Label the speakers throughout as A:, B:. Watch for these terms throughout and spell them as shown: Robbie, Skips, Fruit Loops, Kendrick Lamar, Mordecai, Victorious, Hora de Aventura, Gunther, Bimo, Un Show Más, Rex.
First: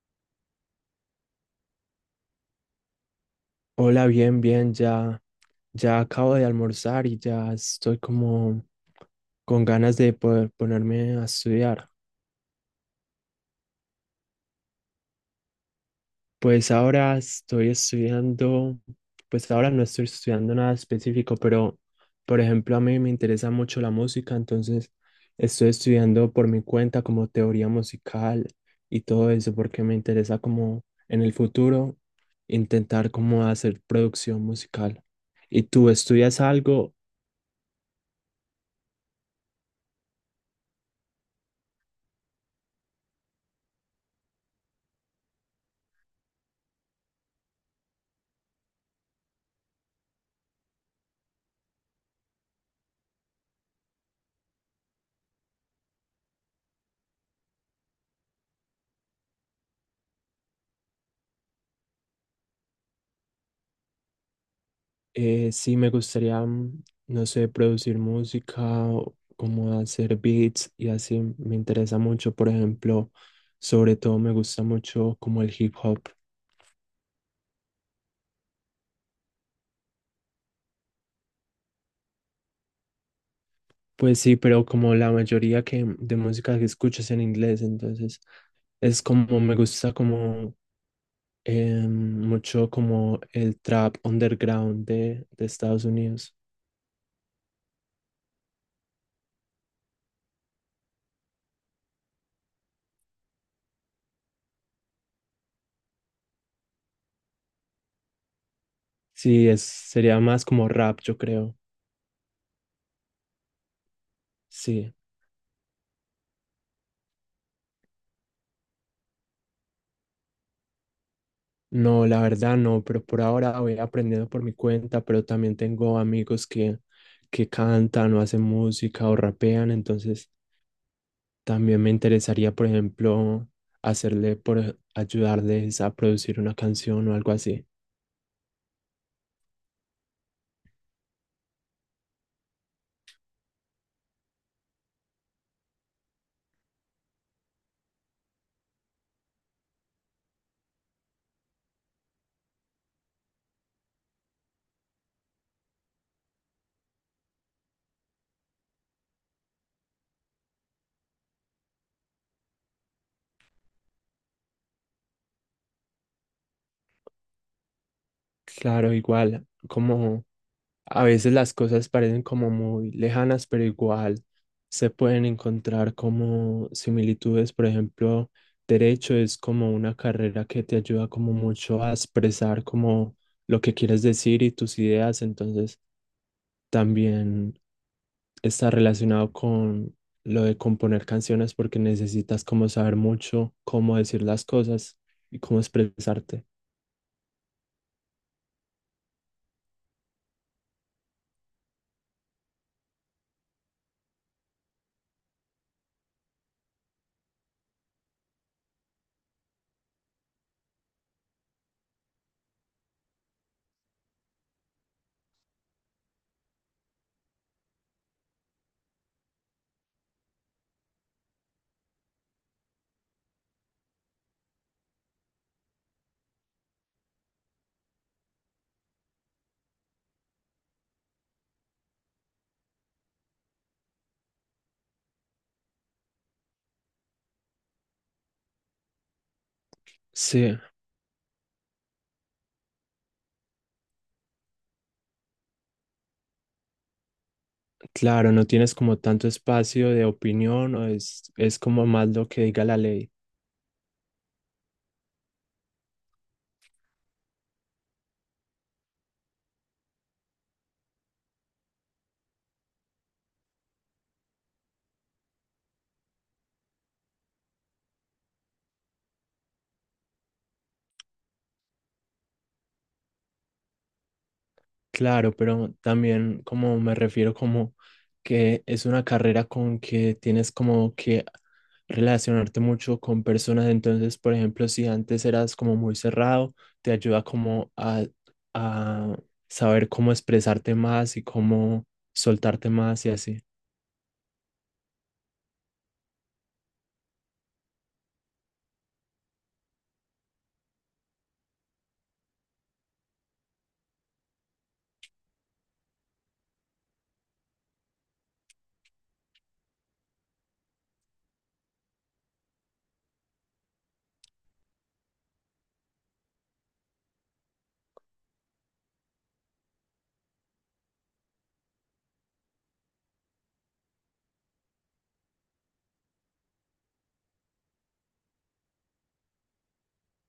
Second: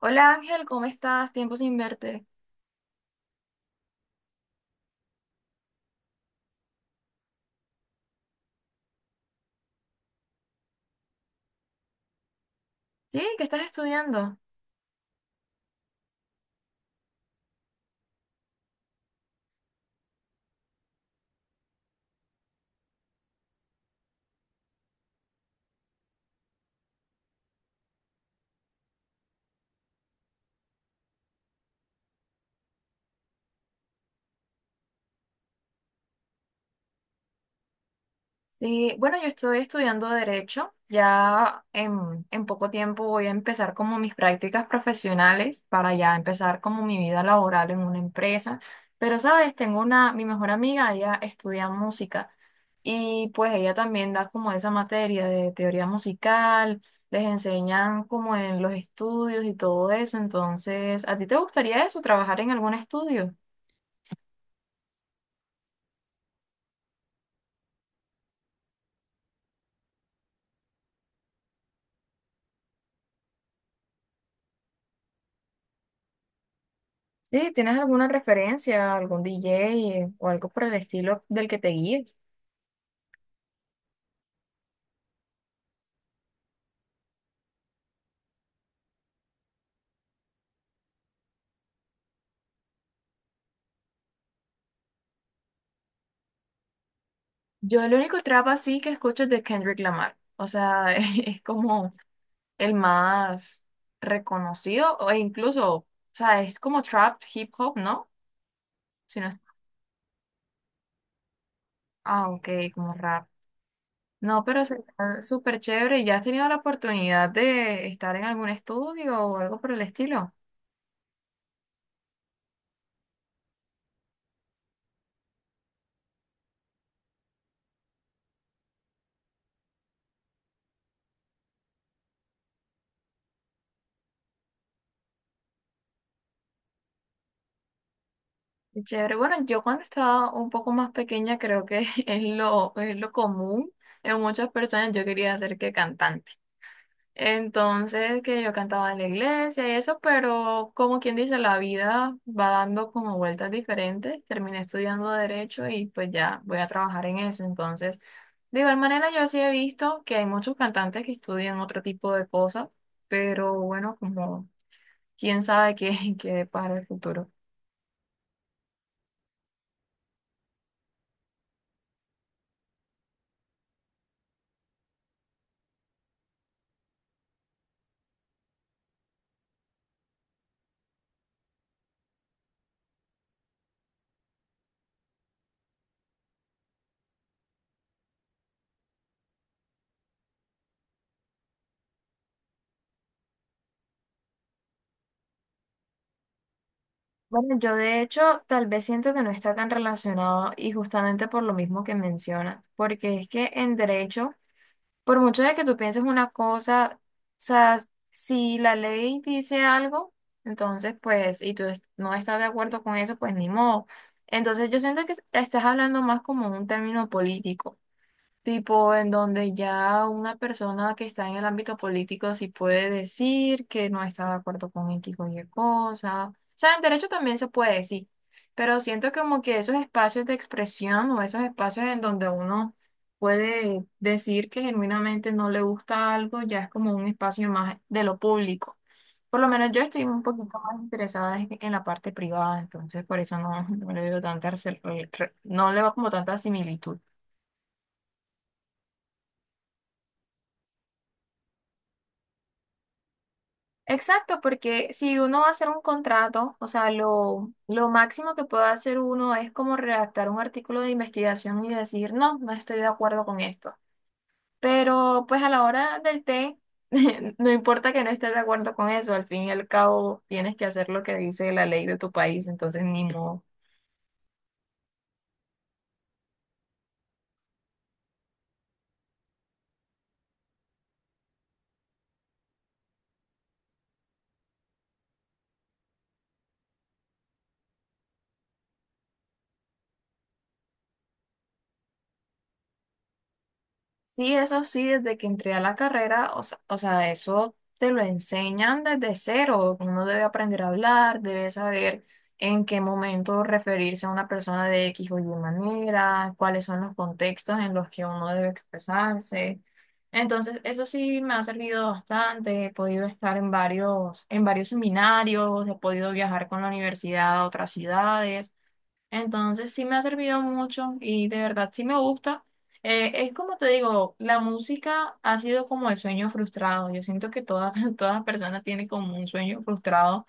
A: Hola Ángel, ¿cómo estás? Tiempo sin verte.
B: Hola, bien, bien, ya, ya acabo de almorzar y ya estoy como con ganas de poder ponerme a estudiar.
A: Sí, ¿qué estás estudiando?
B: Pues ahora estoy estudiando, pues ahora no estoy estudiando nada específico, pero por ejemplo a mí me interesa mucho la música, entonces estoy estudiando por mi cuenta como teoría musical y todo eso porque me interesa como en el futuro intentar como hacer producción musical. ¿Y tú estudias algo?
A: Sí, bueno, yo estoy estudiando Derecho. Ya en poco tiempo voy a empezar como mis prácticas profesionales para ya empezar como mi vida laboral en una empresa. Pero, ¿sabes? Tengo una, mi mejor amiga, ella estudia música y pues ella también da como esa materia de teoría musical, les enseñan como en los estudios y todo eso. Entonces, ¿a ti te gustaría eso, trabajar en algún estudio?
B: Sí, me gustaría, no sé, producir música, o como hacer beats y así. Me interesa mucho, por ejemplo, sobre todo me gusta mucho como el hip hop.
A: Sí, ¿tienes alguna referencia, algún DJ o algo por el estilo del que te guíes?
B: Pues sí, pero como la mayoría de música que escucho es en inglés, entonces es como me gusta como mucho como el trap underground de Estados Unidos.
A: Yo el único trap así que escucho es de Kendrick Lamar. O sea, es como el más reconocido e incluso, o sea, es como trap, hip hop, ¿no? Si no es-
B: Sí, es, sería más como rap, yo creo.
A: ah, ok, como rap. No, pero es
B: Sí.
A: súper chévere. ¿Y ¿Ya has tenido la oportunidad de estar en algún estudio o algo por el estilo?
B: No, la verdad no, pero por ahora voy aprendiendo por mi cuenta, pero también tengo amigos que cantan o hacen música o rapean, entonces también me interesaría, por ejemplo, hacerle por ayudarles a producir una canción o algo así.
A: Chévere. Bueno, yo cuando estaba un poco más pequeña creo que es lo común en muchas personas. Yo quería ser que cantante. Entonces, que yo cantaba en la iglesia y eso, pero como quien dice, la vida va dando como vueltas diferentes. Terminé estudiando derecho y pues ya voy a trabajar en eso. Entonces, de igual manera yo sí he visto que hay muchos cantantes que estudian otro tipo de cosas, pero bueno, como quién sabe qué, qué depara el futuro.
B: Claro, igual, como a veces las cosas parecen como muy lejanas, pero igual se pueden encontrar como similitudes. Por ejemplo, derecho es como una carrera que te ayuda como mucho a expresar como lo que quieres decir y tus ideas. Entonces, también está relacionado con lo de componer canciones porque necesitas como saber mucho cómo decir las cosas y cómo expresarte.
A: Bueno, yo de hecho tal vez siento que no está tan relacionado y justamente por lo mismo que mencionas, porque es que en derecho, por mucho de que tú pienses una cosa, o sea, si la ley dice algo, entonces pues, y no estás de acuerdo con eso, pues ni modo. Entonces yo siento que estás hablando más como un término político. Tipo, en donde ya una persona que está en el ámbito político sí puede decir que no está de acuerdo con X o Y cosa. O sea, en derecho también se puede decir, pero siento como que esos espacios de expresión o esos espacios en donde uno puede decir que genuinamente no le gusta algo, ya es como un espacio más de lo público. Por lo menos yo estoy un
B: Sí.
A: poquito más interesada en la parte privada, entonces por eso no, no le veo tanta, no le va como tanta similitud.
B: Claro, no tienes como tanto espacio de opinión o es como más lo que diga la ley.
A: Exacto, porque si uno va a hacer un contrato, o sea, lo máximo que puede hacer uno es como redactar un artículo de investigación y decir, no, no estoy de acuerdo con esto. Pero pues a la hora del té, no importa que no estés de acuerdo con eso, al fin y al cabo tienes que hacer lo que dice la ley de tu país, entonces ni modo.
B: Claro, pero también como me refiero como que es una carrera con que tienes como que relacionarte mucho con personas. Entonces, por ejemplo, si antes eras como muy cerrado, te ayuda como a saber cómo expresarte más y cómo soltarte más y así.
A: Sí, eso sí, desde que entré a la carrera, o sea, eso te lo enseñan desde cero. Uno debe aprender a hablar, debe saber en qué momento referirse a una persona de X o Y manera, cuáles son los contextos en los que uno debe expresarse. Entonces, eso sí me ha servido bastante. He podido estar en varios seminarios, he podido viajar con la universidad a otras ciudades. Entonces sí me ha servido mucho y de verdad sí me gusta. Es como te digo, la música ha sido como el sueño frustrado. Yo siento que toda, toda persona tiene como un sueño frustrado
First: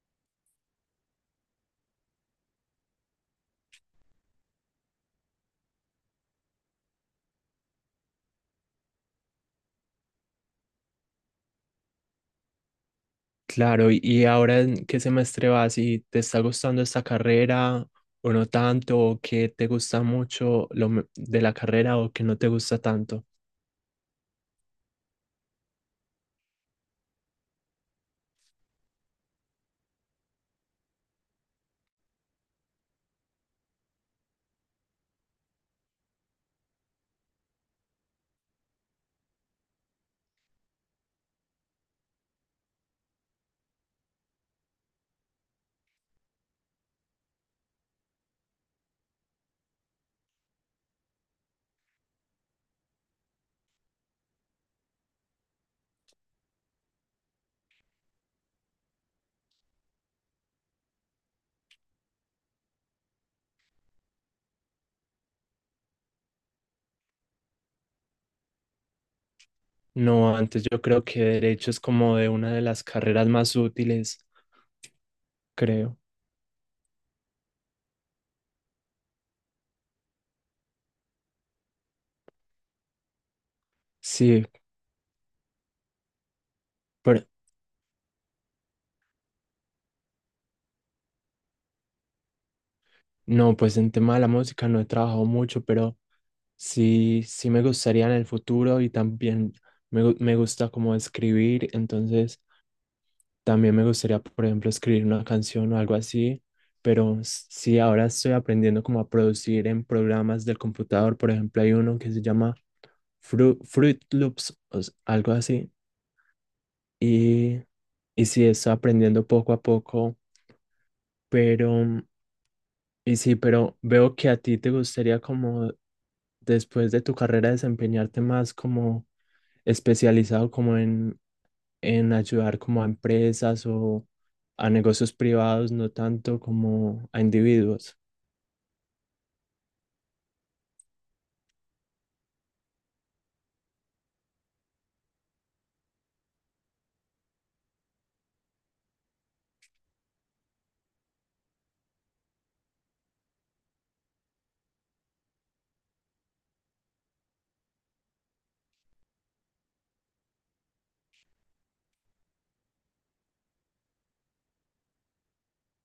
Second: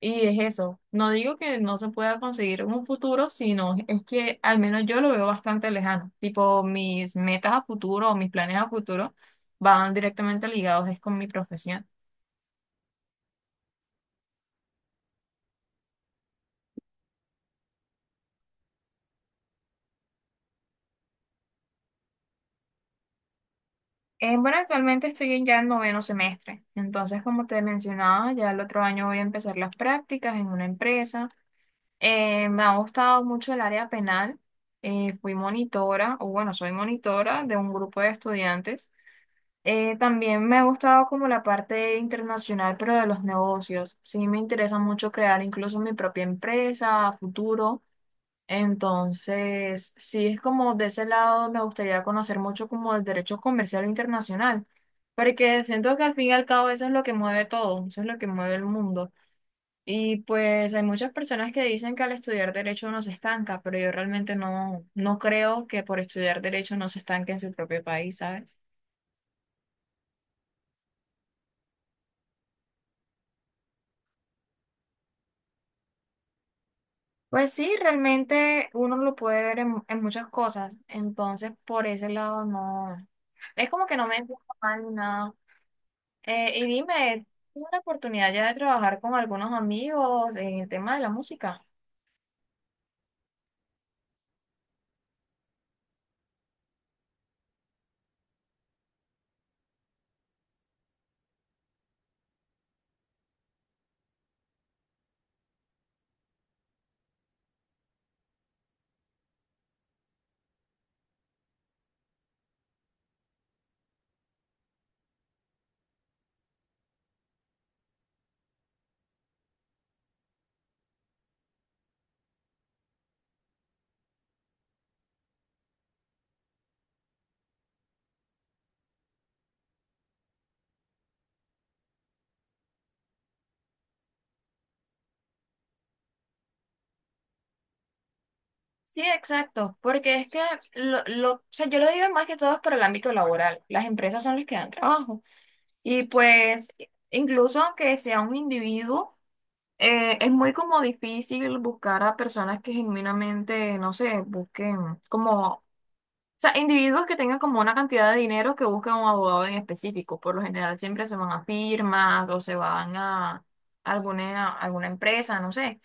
A: y es eso. No digo que no se pueda conseguir un futuro, sino es que al menos yo lo veo bastante lejano. Tipo, mis metas a futuro o mis planes a futuro van directamente ligados es con mi profesión.
B: Claro, y ahora ¿en qué semestre vas? ¿Y te está gustando esta carrera o no tanto? ¿O qué te gusta mucho de la carrera o qué no te gusta tanto?
A: Bueno, actualmente estoy en ya en noveno semestre, entonces como te mencionaba, ya el otro año voy a empezar las prácticas en una empresa. Me ha gustado mucho el área penal. Fui monitora, o bueno, soy monitora de un grupo de estudiantes. También me ha gustado como la parte internacional, pero de los negocios. Sí, me interesa mucho crear incluso mi propia empresa a futuro. Entonces, sí, es como de ese lado me gustaría conocer mucho como el derecho comercial internacional, porque siento que al fin y al cabo eso es lo que mueve todo, eso es lo que mueve el mundo. Y pues hay muchas personas que dicen que al estudiar derecho uno se estanca, pero yo realmente no, no creo que por estudiar derecho no se estanque en su propio país, ¿sabes?
B: No, antes yo creo que derecho es como de una de las carreras más útiles, creo.
A: Pues sí, realmente uno lo puede ver en muchas cosas, entonces por ese lado no, es como que no me siento
B: Sí,
A: mal ni nada. Y dime,
B: pero
A: ¿tuve la oportunidad ya de trabajar con algunos amigos en el tema de la música?
B: no, pues en tema de la música no he trabajado mucho, pero sí, sí me gustaría en el futuro y también me gusta como escribir, entonces también me gustaría, por ejemplo, escribir una canción o algo así, pero sí, ahora estoy aprendiendo como a producir en programas del computador. Por ejemplo, hay uno que se llama Fruit Loops o algo así. Y, y sí, estoy aprendiendo poco a poco, pero, y sí, pero veo que a ti te gustaría como después de tu carrera desempeñarte más como especializado como en ayudar como a empresas o a negocios privados, no tanto como a individuos.
A: Sí, exacto, porque es que o sea, yo lo digo más que todo es por el ámbito laboral. Las empresas son las que dan trabajo. Y pues, incluso aunque sea un individuo, es muy como difícil buscar a personas que genuinamente, no sé, busquen como sea, individuos que tengan como una cantidad de dinero que busquen un abogado en específico. Por lo general siempre se van a firmas o se van a alguna empresa, no sé.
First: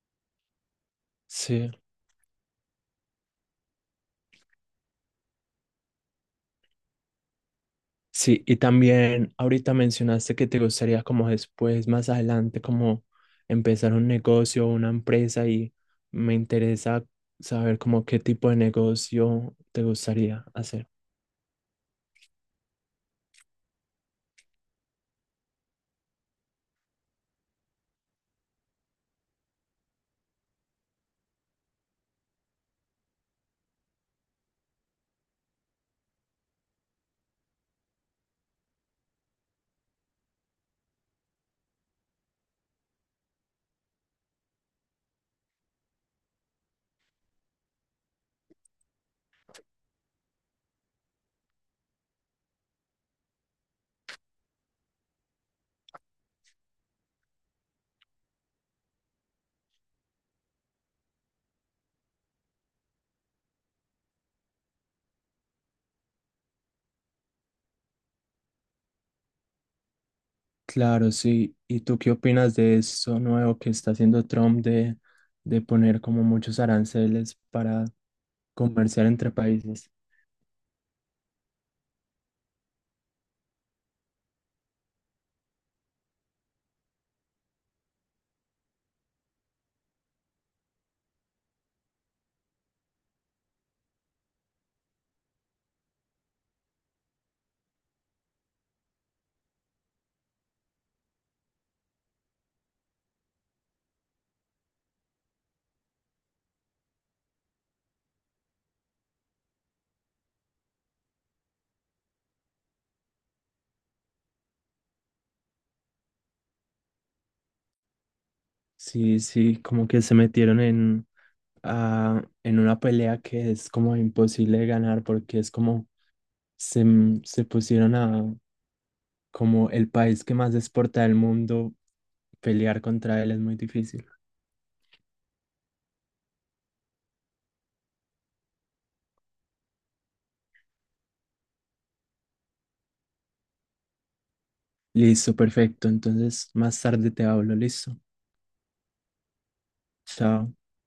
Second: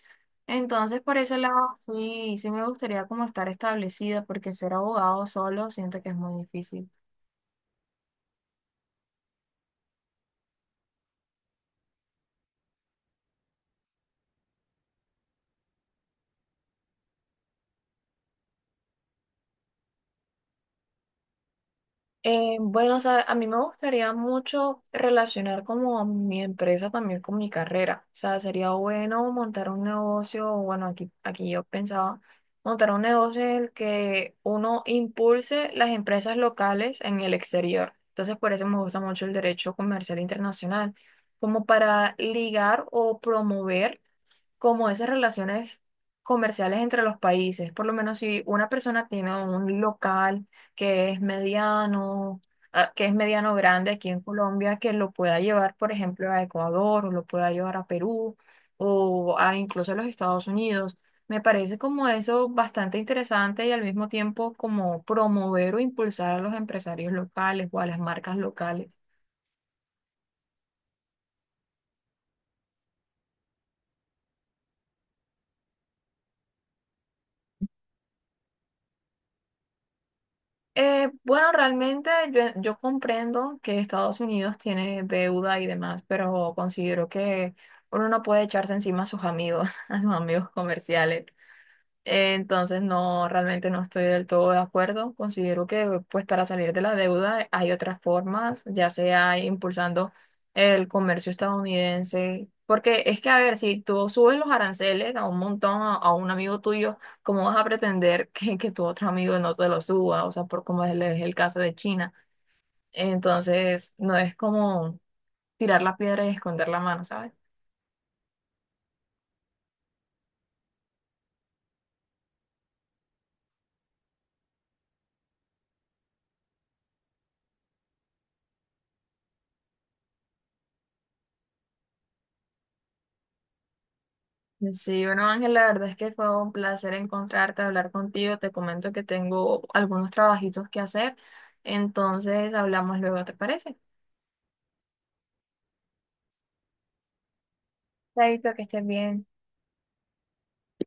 A: Entonces, por ese lado,
B: Sí,
A: sí me gustaría como estar establecida, porque ser abogado solo siento que es muy difícil.
B: sí, y también ahorita mencionaste que te gustaría como después, más adelante, como empezar un negocio o una empresa y me interesa saber como qué tipo de negocio te gustaría hacer.
A: Bueno, o sea, a mí me gustaría mucho relacionar como a mi empresa también con mi carrera. O sea, sería bueno montar un negocio, o bueno, aquí yo pensaba montar un negocio en el que uno impulse las empresas locales en el exterior. Entonces, por eso me gusta mucho el derecho comercial internacional, como para ligar o promover como esas relaciones comerciales entre los países. Por lo menos si una persona tiene un local que es mediano, ah, que es mediano grande aquí en Colombia, que lo pueda llevar, por ejemplo, a Ecuador o lo pueda llevar a Perú o a incluso a los Estados Unidos. Me parece como eso bastante interesante y al mismo tiempo como promover o impulsar a los empresarios locales o a las marcas locales.
B: Claro, sí. ¿Y tú qué opinas de eso nuevo que está haciendo Trump de poner como muchos aranceles para comerciar entre países?
A: Bueno, realmente yo comprendo que Estados Unidos tiene deuda y demás, pero considero que uno no puede echarse encima a sus amigos, a sus amigos comerciales. Entonces, no, realmente no estoy del todo de acuerdo. Considero que pues para salir de la deuda hay otras formas, ya sea impulsando el comercio estadounidense. Porque es que, a ver, si tú subes los aranceles a un montón, a un amigo tuyo, ¿cómo vas a pretender que tu otro amigo no te lo suba? O sea, por como es es el caso de China. Entonces, no es como tirar la piedra y esconder la mano, ¿sabes?
B: Sí, sí, como que se metieron en, ah, en una pelea que es como imposible de ganar porque es como se, se pusieron a como el país que más exporta del mundo, pelear contra él es muy difícil.
A: Sí, bueno, Ángel, la verdad es que fue un placer encontrarte, hablar contigo. Te comento que tengo algunos trabajitos que hacer, entonces hablamos luego, ¿te parece?
B: Listo, perfecto. Entonces, más tarde te hablo, listo.
A: Chaito, que estés bien.
B: Chao.